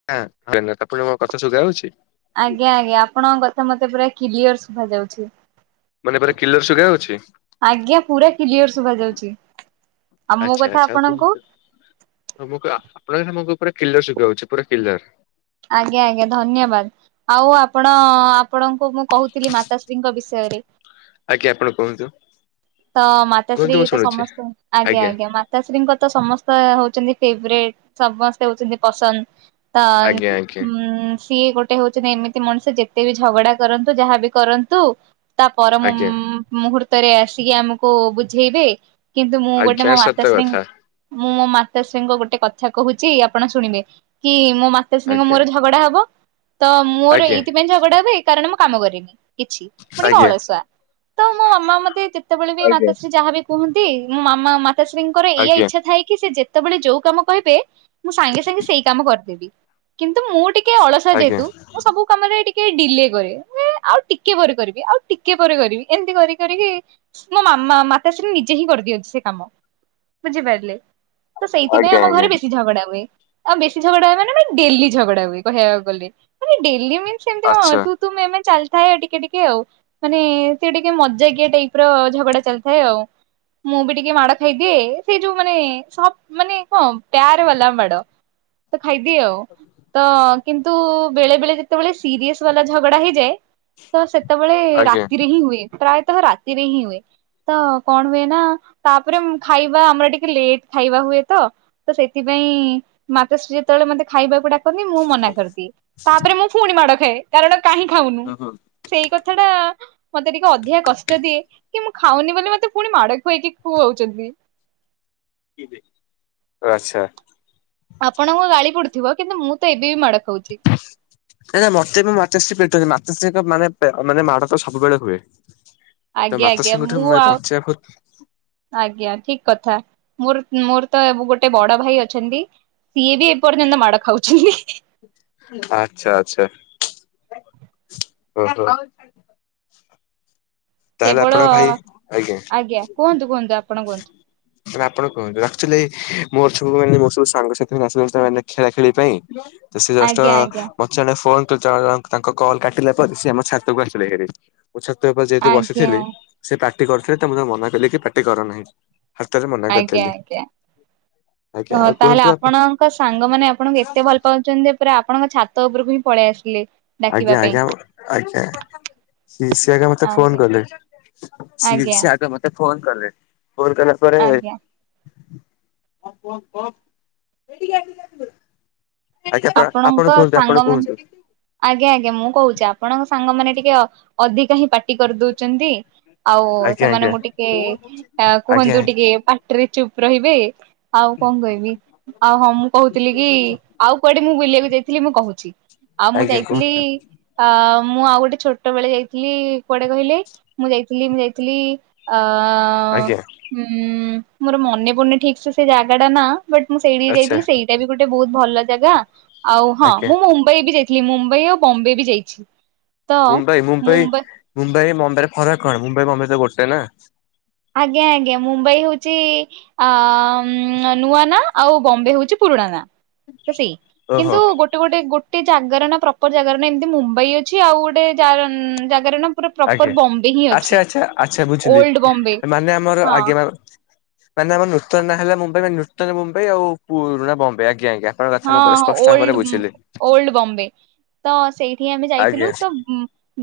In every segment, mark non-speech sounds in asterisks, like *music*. *unintelligible* ଆଜ୍ଞା ଆଜ୍ଞା ଆପଣଙ୍କ କଥା ମତେ ପୁରା କ୍ଲିଅର ଶୁଭାଯାଉଛି। ମାନେ ପୁରା କିଲର ଶୁଗା ହଉଛି ଆଜ୍ଞା ପୁରା କିଲିଅର ଶୁଭା ଯାଉଛି। ଆଉ ମୋ କଥା ଆପଣଙ୍କୁ। ମୁଁ କଏ ଆ ଆପଣଙ୍କ କଥା ମ ପାଖକୁ ପୁରା କ୍ଲିଅର ସୁଭା ହଉଛି ପୁରା କିଲର। ଆଜ୍ଞା ଆଜ୍ଞା ଧନ୍ୟବାଦ ଆଉ ଆପଣ ଆ ଆପଣଙ୍କୁ ମୁଁ କହୁଥିଲି ମାତାଶ୍ରୀଙ୍କ ବିଷୟରେ। ଆଜ୍ଞା ଆପଣ କୁହନ୍ତୁ। ତ ମାତାଶ୍ରୀ କୁହନ୍ତୁ ମୁଁ ତ ଶୁଣୁଛି ସମସ୍ତ ଆଜ୍ଞା ଆଜ୍ଞା ମା ମାତାଶ୍ରୀଙ୍କର ତ ସମସ୍ତ ହଉଚନ୍ତି ଫେବ୍ରେଟ୍ ସମସ୍ତେ ହୋଉଛନ୍ତି ପସନ୍ଦ। ତାର୍ ଆଜ୍ଞା ଆଜ୍ଞା ଉଁ ସିଏ ଗୋଟେ ହଉଛନ୍ତି ଏମିତି ମଣିଷ ଯେତେ ବି ଝଗଡା କରନ୍ତୁ ଯାହାବି କରନ୍ତୁ। ତା ପର ମୁ ଆଜ୍ଞା ମୁହୂର୍ତ୍ତରେ ଆସିକି ଆମକୁ ବୁଝେଇବେ। କିନ୍ତୁ ମୁଁ ଗୋଟେ ଆଜ୍ଞା ମୋ ସତ ମାତାଶ୍ରୀ କଥା ମୁଁ ମୋ ମାତାଶ୍ରୀଙ୍କ ଗୋଟେ କଥା କହୁଚି ଆପଣ ଶୁଣିବେ କି ମୋ ମା ତା ଶ୍ରୀଙ୍କ ଆଜ୍ଞା ମୋର ଝଗଡା ହବ ତ ମୋର ଆଜ୍ଞା ଏଇଥିପାଇଁ ଝଗଡା ହବ ଏଇ କାରଣ ମୁଁ କାମ କରିନି କିଛି। ମୁଁ ଆଜ୍ଞା ଟିକେ ଆଜ୍ଞା ଅଳସୁଆ ତ ମୋ ମାମା ମତେ ଯେତେବେଳେ ବି ଆଜ୍ଞା ମାତାଶ୍ରୀ ଯାହାବି କୁହନ୍ତି ମୋ ମାମା ମାତାଶ୍ରୀଙ୍କର ଏଇଆ ଇଚ୍ଛା ଥାଏ କି ସେ ଯେ ଯେତେବେଳେ ଯୋଉ କାମ କହିବେ ମୁଁ ସାଙ୍ଗେ ସାଙ୍ଗେ ସେଇ କାମ କରିଦେବି କିନ୍ତୁ ମୁଁ ଟି ଟିକେ ଅଳସୁଆ ଆଜ୍ଞା ଆଜ୍ଞା ଯହେତୁ ମୁଁ ସବୁ କାମରେ ଟିକେ ଟିକେ ଡିଲେ କରେ ଏ ଆଉ ଟିକେ ପରେ କରିବି ଆଉ ଟିକେ ପରେ କରିବି ଏମିତି କରି କରିକି ମୋ ମାମା ମାତାଶ୍ରୀ ନିଜେ ହିଁ କରିଦିଅନ୍ତି ସେ କାମ ବୁଝିପାରିଲେ। ତ ସେଇଥିପାଇଁ ଆଜ୍ଞା ଆମ ଘରେ ବେଶୀ ଝଗଡା ହୁଏ। ଆଉ ବେଶୀ ଝଗଡା ହୁଏ ମାନେ *unintelligible* ଡେଲି ଝଗଡା ହୁଏ କହିବାକୁ ଗଲେ ମାନେ ଡେଲି ମିନ୍ସ ଏମିତି କଣ ଆଚ୍ଛା ତୁ ତୁ ମେ ମେ ଚାଲିଥାଏ ଟିକେ ଟିକେ ଆଉ ମାନେ ସେ ଟିକେ ମଜା କିଆ ଟାଇପ୍ ଝଗଡା ଚାଲିଥାଏ ଆଉ ମୁଁ ବି ଟିକେ ମାଡ ଖାଇଦିଏ ସେ ଯୋଉ ମାନେ ସ ମାନେ ହଁ ପ୍ୟାର ବାଲା ମାଡ। ତ ଖାଇଦିଏ ଆଉ ତ କିନ୍ତୁ ବେଳେ ବେଳେ ଯେତେବେଳେ ସିରିଅସ ବାଲା ଝଗଡା ହେଇଯାଏ ତ ସେତେବେଳେ ଆଜ୍ଞା ରାତିରେ ହିଁ ହୁଏ ପ୍ରାୟତଃ ରାତିରେ ହିଁ ହୁଏ। ତ କଣ ହୁଏ ନା ତାପରେ ଖାଇବା ଆମର ଟିକେ ଲେଟ୍ ଖାଇବା ହୁଏ ତ। ତ ସେଥିପାଇଁ ମାତାଶ୍ରୀ ଯେତେବେଳେ ମତେ ଖାଇବାକୁ ଡା କନ୍ତି ମୁଁ ମନା କରିଦିଏ ତାପରେ ମୁଁ ପୁଣି ମାଡ ଖାଏ କାରଣ କାହିଁ ଖାଉନୁ। ହୁଁ ହୁଁ। ସେଇ କଥା ଟା ମତେ ଟିକେ ଅଧିକା କଷ୍ ଯଦି କି ମୁଁ ଖାଉନି ବୋଲି ମତେ ପୁଣି ମାଡ ଖୁଏଇକି ଖୁଅଉଚନ୍ତି। ଆଚ୍ଛା। ଆପଣଙ୍କୁ ଗାଳି ପଡୁଥିବ କିନ୍ତୁ ମୁଁ ତ ଏବେ ବି ମାଡ ଖାଉଛି। ନାଇଁ ନାଇଁ ମତେ ମୁଁ ମାଚଶ୍ରୀ ପେଟଛି ମାଚଶ୍ରୀ ମାନେ ମାନେ ମାଡ ତ ସବୁବେଳେ ହୁଏ। ତ ଆଜ୍ଞା ଆଜ୍ଞା ମାତାଶ୍ରି ମୁଁ ମାନେ ଆଉ ପହଞ୍ଚେଇିବାକୁ ଆଜ୍ଞା ଠିକ କଥା ମୋର ମୋର ତ ଗୋଟେ ବଡ ଭାଇ ଅଛନ୍ତି। ସିଏ ବି ଏପର୍ଯ୍ୟନ୍ତ ମାଡ଼ ଖାଉଛି। ଆଚ୍ଛା ଆଚ୍ଛା। ଓହୋ। ତାହେଲେ କେବଳ ଆପଣଙ୍କ ଭାଇ କୁହନ୍ତୁ କୁହନ୍ତୁ ଆପଣ ଆଜ୍ଞା। କୁହନ୍ତୁ। ଆପଣ କୁହନ୍ତୁ ଆକଚୁଲି ମୋର ସବୁ ମାନେ ମୋର ସବୁ ସାଙ୍ଗସାଥି ଆସିଲେ ଖେଳା ଖେଳି ପାଇଁ। ସେ ଜଷ୍ଟ ଆଜ୍ଞା ଆଜ୍ଞା ଜଣେ ଫୋନ ତାଙ୍କ କଲ୍ କାଟିଲା ପରେ ସେ ଆମ ଛାତକୁ ଆସିଲେ ମୋ ଛ ଆଜ୍ଞା ବସିଥିଲି ସେ ପ୍ରାର୍ଟି କରୁଥିଲେ ତ ମୁ ମନା କଲି କି ପ୍ରାର୍ଟି କରନାହିଁ। ହାତରେ ମନା କରିଦେଲି। ଆଜ୍ଞା ଓ ଆଉ ତାହେଲେ କୁହନ୍ତୁ ଆପଣ ଆପଣଙ୍କ ସାଙ୍ଗମାନେ ଆପଣଙ୍କୁ ଏତେ ଭଲ ପାଉ ଛନ୍ତି ପୁରା ଆପଣଙ୍କ ଛାତ ଉପରକୁ ହିଁ ପଳେଇ ଆସିଲେ। ଡାକିବା ଆଜ୍ଞା ପାଇଁ ଆଜ୍ଞା ଆଜ୍ଞା ସ ସିଏ ଆଘେ ମତେ ଆଜ୍ଞା ଫୋନ କଲେ। ଆଜ୍ଞା ସେ ଆଗ ମତେ ଫୋନ କଲେ ଫୋନ କଲା ପରେ *unintelligible* ଆଜ୍ଞା ଆଜ୍ଞା ଆପଣ ଆପଣ ଆପଣଙ୍କ କୁହନ୍ତୁ ଆପଣ ସାଙ୍ଗ ମାନେ କୁହନ୍ତୁ ଆଜ୍ଞା ଆଜ୍ଞା ମୁଁ କହୁଛି ଆପଣଙ୍କ ସାଙ୍ଗମାନେ ଟିକେ ଅଧିକା ହିଁ ପା ପାଟି କରିଦଉଛନ୍ତି ଆଉ ଆଜ୍ଞା ଆଜ୍ଞା ସେମାନଙ୍କୁ ଟିକେ ଆଜ୍ଞା। କୁହନ୍ତୁ ଟିକେ ରେ ଚୁପ ରହିବେ ଆଉ କଣ କହିବି ଆଉ ହଁ ମୁଁ କହୁଥିଲି କି ଆଉ କୁଆଡେ ମୁଁ ବୁଲିବାକୁ ଯାଇଥିଲି ମୁଁ କହୁଛି ଆଉ ମୁଁ ଆଜ୍ଞା ଯାଇଥିଲି। କୁହନ୍ତୁ ଅ ମୁଁ ଆଉ ଗୋଟେ ଛୋଟ ବେଳେ ଯାଇଥିଲି କୁଆଡେ କହିଲେ ମୁଁ ଯାଇଥିଲି ମୁଁ ଯାଇଥିଲି ଅ ଆଜ୍ଞା ହୁଁ ମୋର ମନେ ପଡୁନି ଠିକସେ ସେ ଜାଗା ଟା ନା ବଟ୍ ମୁଁ ସେଇଠିକ ଆଚ୍ଛା ଯାଇଥିଲି ସେଇ ଏଟା ବି ଗୋଟେ ବହୁତ ଭଲ ଜାଗା ଆଉ ହଁ ଆଜ୍ଞା ମୁଁ ମୁମ୍ବାଇ ବି ଯାଇଥିଲି ମୁମ୍ବାଇ ଆଉ ବମ୍ବେ ବି ଯାଇଛି। ତ ମୁମ୍ବାଇ ମୁମ୍ବାଇ ମୁମ୍ବାଇ ମୁମ୍ବାଇରେ ଫରାକ କଣ ମୁମ୍ବାଇ ମୁମ୍ବାଇ ତ ଗୋଟେ ନା। ଆଜ୍ଞା ଆଜ୍ଞା ମୁମ୍ବାଇ ହଉଛି ଆ ନୂଆ ନା ଆଉ ବମ୍ବେ ହଉଛି ପୁରୁଣା ନା। ସେଇ ଓହୋ କିନ୍ତୁ ଗୋଟେ ଗୋଟେ ଗୋଟେ ଗୋଟେ ଜାଗାର ନା ପ୍ରପର ଜାଗାରେ ନା ଏମିତି ମୁମ୍ବାଇ ଅଛି ଆଉ ଗୋଟେ ଜାଗାରେ ନା ପୁରା ଆଜ୍ଞା ପ୍ରପର ବମ୍ବେ ହିଁ ଆଚ୍ଛା ଅଛି ଆଚ୍ଛା ଆଚ୍ଛା ବୁଝିଲି ଓଲ୍ଡ ବମ୍ବେ। ମାନେ ଆମର ହଁ ଆଗେମ ମାନେ ଆମର ନୂତନ ନାଁ ହେଲା ମୁମ୍ବାଇ ମ ନୂତନ ମୁମ୍ବାଇ ଆଉ ପୁରୁଣା ବମ୍ବେ ଆଜ୍ଞା ଆଜ୍ଞା। କଥା ହଁ ମୁଁ ପୁରା ହଁ ସ୍ପଷ୍ଟ ଓଲ୍ଡ ଭାବରେ ବୁଝିଲି। ଓଲ୍ଡ ବମ୍ବେ ତ ସେଇଠି ଆମେ ଯାଇଥିଲୁ ଆଜ୍ଞା ତ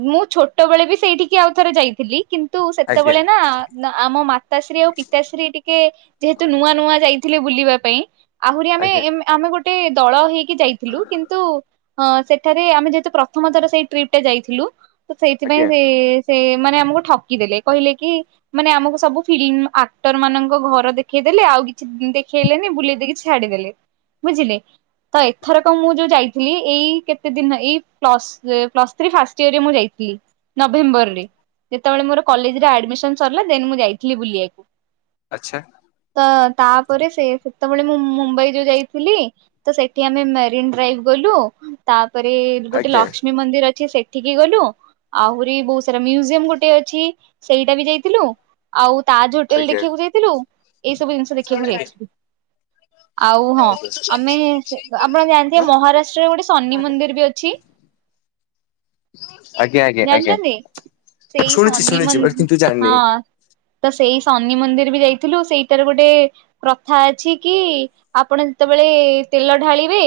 ମୁଁ ଛୋଟବେଳେ ବି ସେଇଠିକି ଆଉ ଥରେ ଯାଇଥିଲି କିନ୍ତୁ ଆଜ୍ଞା ସେତେବେଳେ ନା ନା ଆମ ମାତାଶ୍ରୀ ଆଉ ପିତାଶ୍ରୀ ଟିକେ ଯେହେତୁ ନୂଆ ନୂଆ ଯାଇଥିଲେ ବୁଲିବା ପାଇଁ। ଆହୁରି ଆମେ ଆଜ୍ଞା ଆମେ ଗୋଟେ ଦଳ ହେଇକି ଯାଇଥିଲୁ କିନ୍ତୁ ହଁ ସେଠାରେ ଆମେ ଯେହେତୁ ପ୍ରଥମ ଥର ସେଇ ଟ୍ରିପ ଟା ଯାଇଥିଲୁ ତ ସେଇଥିପାଇଁ ଆଜ୍ଞା ସେ ସେ ମାନେ ଆମକୁ ଠକି ଦେଲେ କହିଲେ କି ମାନେ ଆମକୁ ସବୁ ଫିଲ୍ମ ଆକ୍ଟର ମାନଙ୍କ ଘର ଦେଖେଇଦେଲେ ଆଉ କିଛି ଦେଖେଇଲେନି ବୁଲେଇ ଦେଇକି ଛାଡିଦେଲେ। ବୁଝିଲେ ତ ଏଥର କଣ ମୁଁ ଯଉ ଯାଇ ଏଇ କେତେ ଦିନ ଏଇ ପ୍ଲସ ପ୍ଲସ ଥ୍ରି ଫାଷ୍ଟ ଇଅରରେ, ମୁଁ ଯାଇଥିଲି। ନଭେମ୍ବରରେ ଯେତେବେଳେ ମୋର କଲେଜରେ ଆଡମିସନ ସରିଲା ଦେନ୍ ମୁଁ ଯାଇଥିଲି ବୁଲିବାକୁ। ଆଛା ତ ତାପରେ ସେ ସେତେବେଳେ ମୁଁ ମୁମ୍ବାଇ ଯୋଉ ଯାଇ ଥିଲି ତ ସେଠି ଆମେ ମେରିନ୍ ଡ୍ରାଇଭ ଗଲୁ। ତାପରେ ଗୋଟେ ଆଜ୍ଞା ଆଜ୍ଞା ଲକ୍ଷ୍ମୀ ମନ୍ଦିର ଅଛି ସେଠି ସେଠିକି ଗଲୁ, ଆହୁରି ବହୁତ ସାରା ମ୍ୟୁଜିୟମ ଗୋଟେ ଅଛି ସେଇଟା ବି ଯାଇଥିଲୁ। ଆଉ ତାଜ ହୋଟେଲ ଆଜ୍ଞା ଦେଖିବାକୁ ଯାଇଥିଲୁ, ଏଇ ସବୁ ଜିନିଷ ଦେଖିବାକୁ ଯାଇଥିଲୁ। ଆଉ ହଁ ଆମେ ଆପଣ ଜାଣିଥିବେ ମହାରାଷ୍ଟ୍ରରେ ଗୋଟେ ଶନି ମନ୍ଦିର ବି ଅଛି? ଆଜ୍ଞା ଜାଣିଛନ୍ତି ସେଇ ଶୁଣିଛି ଶନି ଶୁଣିଛି ବଟ ମନ୍ଦିର, କିନ୍ତୁ ଜାଣିନି ହଁ ତ ସେଇ ଶନି ମନ୍ଦିର ବି ଯାଇଥିଲୁ ସେଇଟାରେ ଗୋଟେ ପ୍ରଥା ଅଛି କି ଆପଣ ଯେତେବେଳେ ତେଲ ଢାଳିବେ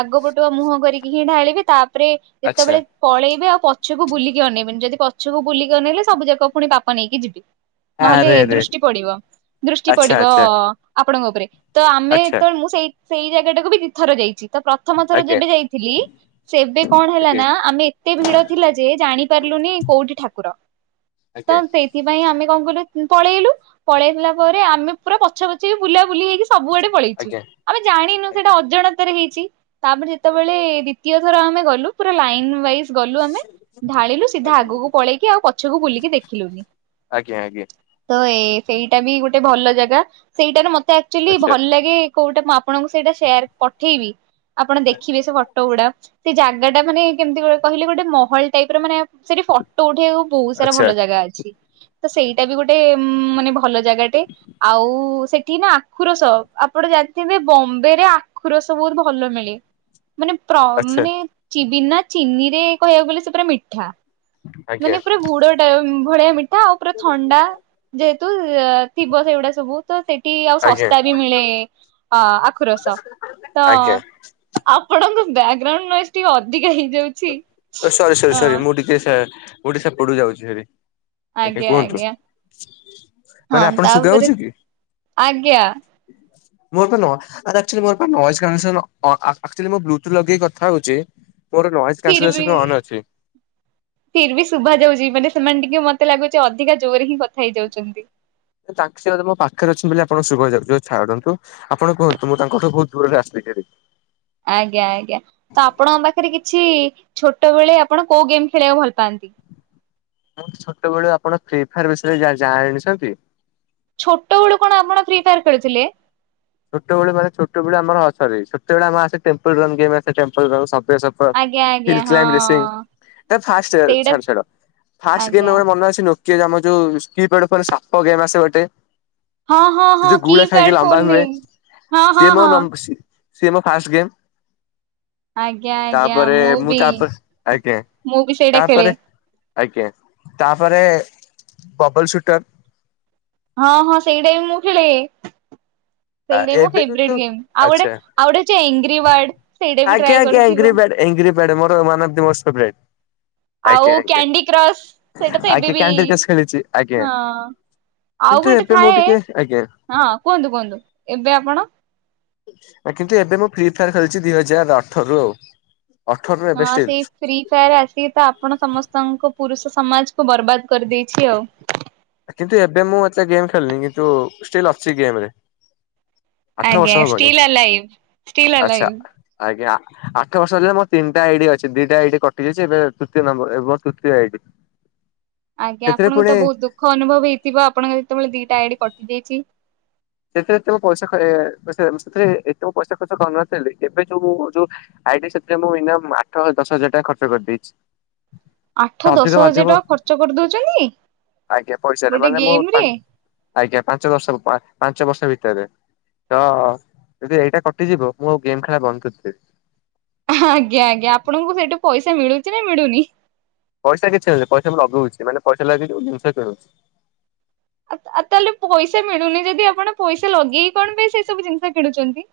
ଆଗ ପଟୁଆ ମୁହଁ କରିକି ହିଁ ଢାଳିବେ ତାପରେ ଆଚ୍ଛା ଯେତେବେଳେ ପଳେଇବେ ଆଉ ପଛକୁ ବୁଲିକି ଅନେଇବନି ଯଦି ପଛକୁ ବୁଲିକି ଅନେଇଲେ ସବୁଯାକ ପୁଣି ପାପ ନେଇକିଯିବି। ନହେଲେ ଆରେ ଆରେ ଦୃଷ୍ଟି ପଡିବ, ଦୃଷ୍ଟି ଆଚ୍ଛା ପଡିବ ଆଚ୍ଛା ଆପଣଙ୍କ ଉପରେ। ତ ଆମେ ଆଚ୍ଛା ଯେତେବେଳେ ମୁଁ ସେଇ ସେଇ ଜାଗାଟାକୁ ବି ଦିଇ ଥର ଯାଇଛି ତ ପ୍ରଥମ ଥର ଆଜ୍ଞା ଯେବେ ଯାଇଥିଲି। ସେ ଏବେ କଣ ହେଲା ଆଜ୍ଞା ନା ଆମେ ଏତେ ଭିଡ ଥିଲା ଯେ ଜାଣି ପାରିଲୁନି କୋଉଠି ଠାକୁର ଆଜ୍ଞା ତ ସେଥିପାଇଁ ଆମେ କଣ କଲୁ ପଳେଇଲୁ, ପଳେଇଗଲା ପରେ ଆମେ ପୁରା ପଛା ପଛି ବୁଲା ବୁଲି ହେଇକି ସବୁଆଡେ ଆଜ୍ଞା ପଳେଇଛୁ। ଆମେ ଜାଣିନୁ ଆଜ୍ଞା। ସେଟା ଅଜାଣତାରେ ହେଇଛି, ତାପରେ ଯେତେବେଳେ ଦ୍ୱଵିତୀୟ ଥର ଆମେ ଗଲୁ ପୁରା ଲାଇନ୍ ୱାଇସ ଗଲୁ ଆମେ ଢାଳିଲୁ ସିଧା ଆଜ୍ଞା ଆଗକୁ ପଳେଇକି ଆଉ ପଛକୁ ବୁଲିକି ଦେଖିଲୁନି। ଆଜ୍ଞା ଆଜ୍ଞା। ତ ଏ ସେଇଟା ବି ଗୋଟେ ଭଲ ଜାଗା ସେଇଟାରେ ମତେ ଆକଚୁଆଲି ଆଚ୍ଛା ଭଲ ଲାଗେ କୋଉଟା ମୁଁ ଆପଣଙ୍କୁ ସେଇଟା ସେୟାର ପଠେଇବି ଆପଣ ଦେଖିବେ ସେ ଫଟୋ ଗୁଡା। ସେ ଜାଗାଟା ମାନେ କେମିତି କହିଲେ ଗୋଟେ ମହଲ ଟାଇପର ମାନେ ସେଠି ଫଟୋ ଉଠେଇବାକୁ ବହୁତ ସାରା ଆଚ୍ଛା ଭଲ ଜାଗା ଅଛି, ତ ସେଇଟା ବି ଗୋଟେ ମାନେ ଭଲ ଭଲ ଜାଗାଟେ ଆଉ ସେଠି ନା ଆଖୁ ରସ ଆପଟେ ଜାଣିଥିବେ ବମ୍ବେରେ ଆଖୁ ରସ ବହୁତ ଭଲ ମିଳେ ମାନେ ଆଚ୍ଛା ମାନେ ଚିବି ବିନା ଚିନି ରେ କହିବାକୁ ଗଲେ ସେ ପୁରା ମିଠା। ଆଜ୍ଞା ମାନେ ପୁରା ଗୁଡଟା ଭଳିଆ ମିଠା ଆଉ ପୁରା ଥଣ୍ଡା। ଯେହେତୁ ଥିବ ସେଗୁଡା ସବୁ ତ ସେଠି ଆଉ ଆଜ୍ଞା ଶସ୍ତା ବି ମିଳେ। ହଁ ଆଖୁ ରସ। ଆଜ୍ଞା, ଆପଣଙ୍କ ବ୍ୟାକଗ୍ରାଉଣ୍ଡ ନଏଜ ଟିକେ ଅଧିକା ହେଇଯାଉଛି। ସରି ସରି ଅ ସରି, ମୁଁ ଟିକେ ସେ ମୁଁ ଟିକେ ସେପଟୁ ଯାଉଛି ଭାରି। ଆଜ୍ଞା, କୁହନ୍ତୁ ହଁ ମାନେ ଆପଣ ଶୁଗା ତାପରେ ଯାଉଛି କି? ଆଜ୍ଞା ମୋର ବା *unintelligible* ଆରେ ଆକଚୁଆଲି ମୋର ବା ନଏଜ୍ କ୍ୟାନ୍ସଲ୍ ଆକଚୁଆଲି ମୁଁ ବ୍ଲୁତୁଥ ଲଗେଇ କଥାହଉଛି, ମୋର ନଏଜ ଫିର୍ ବି, କ୍ୟାନସେସନ ଅନ୍ ଅଛି ଫିର୍ ବି ଶୁଭାଯାଉଛି ମାନେ ସେମାନେ ଟିକେ ମତେ ଲାଗୁଛି ଅଧିକା ଜୋରରେ ହିଁ କଥା ହେଇଯାଉଛନ୍ତି। ତାଙ୍କ ସେ ବୋଧେ ମୋ ପାଖରେ ଅଛନ୍ତି ବୋଲି ଆପଣ ଶୁଭା ଯାଉଥିବ ହଉ ଛାଡନ୍ତୁ। ଆପଣ କୁହନ୍ତୁ, ମୁଁ ତାଙ୍କଠୁ ବହୁତ ଦୂରରେ ଆସିଲି ଭାରି। ଆଜ୍ଞା ଆଜ୍ଞା ତ ଆପଣଙ୍କ ପାଖରେ କିଛି ଛୋଟ ବେଳେ ଆପଣ କୋଉ ଗେମ୍ ଖେଳିବାକୁ ଭଲ ପାଆନ୍ତି? ମୁଁ ଛୋଟବେଳୁ ଆପଣ ଫ୍ରି ଫାୟାର ବିଷୟରେ ଜା ଜା ଆଣିଛନ୍ତି ଛୋଟ ବେଳୁ କଣ ଆପଣ ଫ୍ରି ଫାୟାର ଖେଳୁଥିଲେ ଛୋଟବେଳେ ମାନ ଛୋଟବେଳେ ଆମର ହ *unintelligible* ସେତେବେଳେ ଆମ *unintelligible* ହଁ ଆଜ୍ଞା ଆଜ୍ଞା ହଁ ଇଟ୍ରାମିରେ ସିଗି ଏ ଫାଷ୍ଟେ ରେ ସେଇଟା ଛାଡ ଛାଡ। ଫାଷ୍ଟେ ଗେମେ ଆଜ୍ଞା ମୋର ମନେ ଅଛି ନୋକି ଆମର ଯୋଉ ରିସ୍କେ ଯେପଡ଼େ ସାପ ଗେମ୍ ଆସେ ଗୋଟେ। ହଁ ହଁ ସେ ହଁ ଯୋଉ କି ଗୁଳା ଖାଇକି ପ୍ୟାଡ ଲମ୍ବା ଫୋନରେ ହୁଏ। ହଁ ସି ଏ ହଁ ମୋ ହଁ ନମ ସିଏମୋ ଫାଷ୍ଟେ ଗେମ୍। ଆଜ୍ଞା ଆଜ୍ଞା ତାପରେ ମୁଁ ବି ତାପରେ ଆଜ୍ଞା ମୁଁ ବି ସେଇଟା ଖେଳେ ତାପରେ। ଆଜ୍ଞା। ତାପରେ ବବଲ ସୁଟର। ହଁ ହଁ ସେଇଟା ବି ମୁଁ ଖେଳେ ଆ ସେଇଟା ମୋ ଏବେ କିନ୍ତୁ ଫେବ୍ରେଟେ ଗେମ୍ ଆଉ ଆଚ୍ଛା ଗୋଟେ। ଆଉ ଗଟେ ଅଛି ଏଇଙ୍ଗ୍ରିୱଡ ସେଇଟା ବି ଟ୍ରାଏ କରୁଥିବ। ଏଇଗ୍ରିପଡେ ମୋର ମାନେ ଅଫ ଦି ଫେମସ ଫ୍ରେବ୍ରାଇଟି। ଆଉ କ୍ୟାଣ୍ଡି କ୍ରସ୍ ସେଇଟା ତ ଏବେ ଆଜ୍ଞା ବି କ୍ୟାଣ୍ଡି କ୍ରସ ଖେଳିଛି ଆଜ୍ଞା ହଁ। ଆଉ କିନ୍ତୁ ଗୋଟେ ଏବେ ମୁଁ ଥାଏ ଟିକେ ଆଜ୍ଞା ହଁ କୁହନ୍ତୁ କୁହନ୍ତୁ ଏବେ ଆପଣ। କିନ୍ତୁ ଏବେ ମୁଁ ଫ୍ରି ଫାୟାର ଖେଳିଛି ଦିଇ ହଜାର ଅଠରରୁୁ ଆଉ। ଅଠରରୁ ଏବେ ହଁ ଷ୍ଟିଲ୍ ସେଇ। ଫ୍ରି ଫାୟାର୍ ଆସି ତ ଆପଣ ସମସ୍ତଙ୍କ ପୁରୁଷ ସମାଜକୁ ବର୍ବାଦ କରିଦେଇଛି ଆଉ। କିନ୍ତୁ ଏବେ ମୁଁ ଏତେ ଗେମ୍ ଖେଳନୁ କିନ୍ତୁ ଷ୍ଟିଲ୍ ଅଛି ଗେମ୍ ରେ। ଆଠ ଆଜ୍ଞା। ବର୍ଷ ହବଣି ଷ୍ଟିଲିଆଲାୟୁ। ଷ୍ଟିଲିଆଲାୟୁ। ଆଚ୍ଛା। ଆଜ୍ଞା। ଆଠ ବର୍ଷ ହେଲା ମୋର ତିନିଟା ଆଇଡି ଅଛି ଦିଟା ଆଇଡି କଟିଯାଇଛି ଏବେ ତୃତୀୟ ନମ୍ବର ମୋ ତୃତୀୟ ଆଇଡି। *inaudible* ଆଜ୍ଞା ସେଥିରେ ଆପଣଙ୍କୁ ପୁଣି ତ ବହୁତ ଦୁଃଖ ଅନୁଭବ ହେଇଥିବ ଆପଣଙ୍କ ଯେତେବେଳେ ଦିଟା ଆଇଡି କଟିଯାଇଛି। ସେଥିରେ ଏତେ ପଇସା ଖାରେ ସେଥିରେ ଏତେ ମୁଁ ପଇସା ଖର୍ଚ୍ଚ କରିନଥିଲି ଏବେ ଯୋଉ ମୁଁ ଯୋଉ। ଆଇଡି ସେଥିରେ ମୁଁ ମିନିମମ ଆଠ ଦଶ ହଜାର ଟଙ୍କା ଖର୍ଚ୍ଚ କରିଦେଇଛି। ଆଠ ଅଧିକ ଦଶ ବାଧିବ ହଜାର ଟଙ୍କା ଖର୍ଚ୍ଚ କରିଦଉଛନି। ଆଜ୍ଞା ପଇସା ରେ ମାନେ ମୁଁ ପା ଆଜ୍ଞା ପାଞ୍ଚ ଦର୍ଷ ପରେ। ପାଞ୍ଚ ବର୍ଷ ଭିତରେ ତ ଯଦି ଏଇଟା କଟିଯିବ ମୁଁ ଗେମ୍ ଖେଳ ବନ୍ଦ କରିଦେବି। ହଁ ଆଜ୍ଞା ଆଜ୍ଞା ଆପଣଙ୍କୁ ସେଇଠୁ ପଇସା ମିଳୁଚି ନା ମିଳୁନି। ପଇସା କିଛିଲାଗୁନିଂ ପଇସା ମୁଁ ଲଗଉଛି ମାନେ ପଇସା ଲାଗି ଜିନିଷ କିଣୁଛି। ଆତ ଆଉ ତାହେଲେ ପଇସା ମିଳୁନି ଯଦି ଆପଣ ପଇସା ଲଗେଇକି କଣ ପାଇଁ ସେ ସବୁ ଜିନିଷ କିଣୁଛନ୍ତି।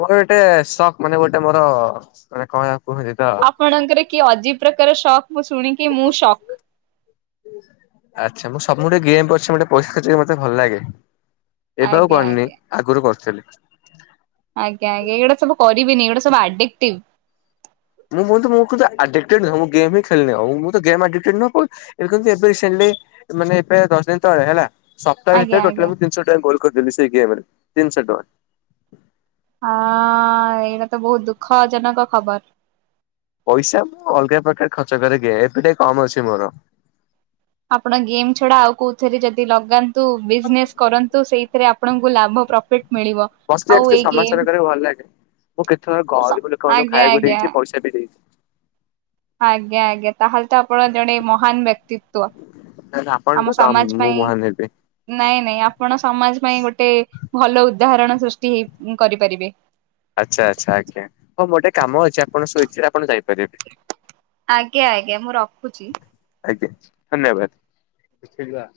ମୋର ଗୋଟେ ଶକ୍ ମାନେ ଗୋଟେ ମୋର ମାନେ କ ଏଟା କୁହାଯାଏତ। ପଣଙ୍କର କିଏ ଅଜିବି ପ୍ରକାର ଶକ୍ ମୁଁ ଶୁଣିକି ମୁଁ ଶକ୍। *inaudible* ଆଚ୍ଛା ମୁଁ ସବୁ ଆଡେ ପଛ ପଟେ ପଇସା ଖଚ୍ଚ କରିବାକୁ ମତେ ଭଲ ଲାଗେ। ଏବେ ଆଉ ଆଜ୍ଞା କରିନି ଆଜ୍ଞା ଆଗରୁ କରୁଥିଲି। ଆଜ୍ଞା ଆଜ୍ଞ ଏଇଗୁଡା ସବୁ କରିବେନି ଏଇଗୁଡା ଆଡିକିଟିଭି। ମୁଁ ବହୁତୁ ମୁକୁତ ଆଡେକି ଟିଭି ମୁଁ ଗେମ୍ ହି ହେଲିନି ଆଉ ମୁଁ ତ ଗେମ୍ ଆଡକିଟିଭି ନୁହେଁ। ଏ କିନ୍ତୁ ଏବେ ରିସେଣ୍ଟଲି ମାନେ ଏବେ ଦଶ ଦିନି ତଳେ ହେଲା। ସପ୍ତାହ ଆଜ୍ଞା ଭିତରେ ଆଜ୍ଞା ଟୋଟାଲି ମୁଁ ତିନିଶହ ଟଙ୍କା ଗୋଲ କରିଥିଲି ସେଇ ଗେମ୍ ରେ ତିନିଶହ ଟଙ୍କା। ହଁଅ ଅ ଅ ଏଇଟା ତ ବହୁତ ଦୁଃଖ ଜନକ ଖବର। ପଇସା ମୁଁ ଅଲଗା ପ୍ରକାର ଖର୍ଚ କରେ ଗେଫେରେ କମ ଅଛି ମୋର। ଆପଣ ଗେମ୍ ଛଡା ଆଉ କୋଉଥିରେ ଯଦି ଲଗାନ୍ତ। ତୁ ବିଜନେସ କରନ୍ତୁ ସେଇଥିରେ ଆପଣଙ୍କୁ ଲାଭ ପ୍ରଫିଟ ମିଳିବ ଆଉ ଏଇ ଗେମ୍ ତ୍ ତେ ଭଲ ଲାଗେ। ମୁଁ କେତେ ଥର ଗରିବ ଲୋକମାନଙ୍କୁ ଆଜ୍ଞା ଖାଇବାକୁ ଆଜ୍ଞା ଦେଇଛି ପଇସା ବି ଦେଇଛି। ଆଜ୍ଞା ଆଜ୍ଞା ତାହେଲେ ତ ଆପଣ ଜଣେ ମହାନ ବ୍ୟକ୍ତି। ତ୍ୱ ନହେଲେ ଆପଣଠୁ ଆମ କମ୍ ସମାଜ ମୁଁ ପାଇଁ। ମହାନ ହେବି। ନାଇଁ ନାଇଁ ଆପଣ ସମାଜ ପାଇଁ ଗୋଟେ ଭଲ ଉଦାହରଣ ସୃଷ୍ଟି ହେଇ କରିପାରିବେ। ଆଚ୍ଛା ଆଚ୍ଛା ଆଜ୍ଞା ହଁ ମୋ ଗୋଟେ କାମ ଅଛି ଆପଣ ଶୋଇଥିଲେ ଆପଣ ଯାଇ ଆଜ୍ଞା ଆଜ୍ଞା ମୁଁ ରଖୁଚି। ଆଜ୍ଞା ଧନ୍ୟବାଦ *inaudible*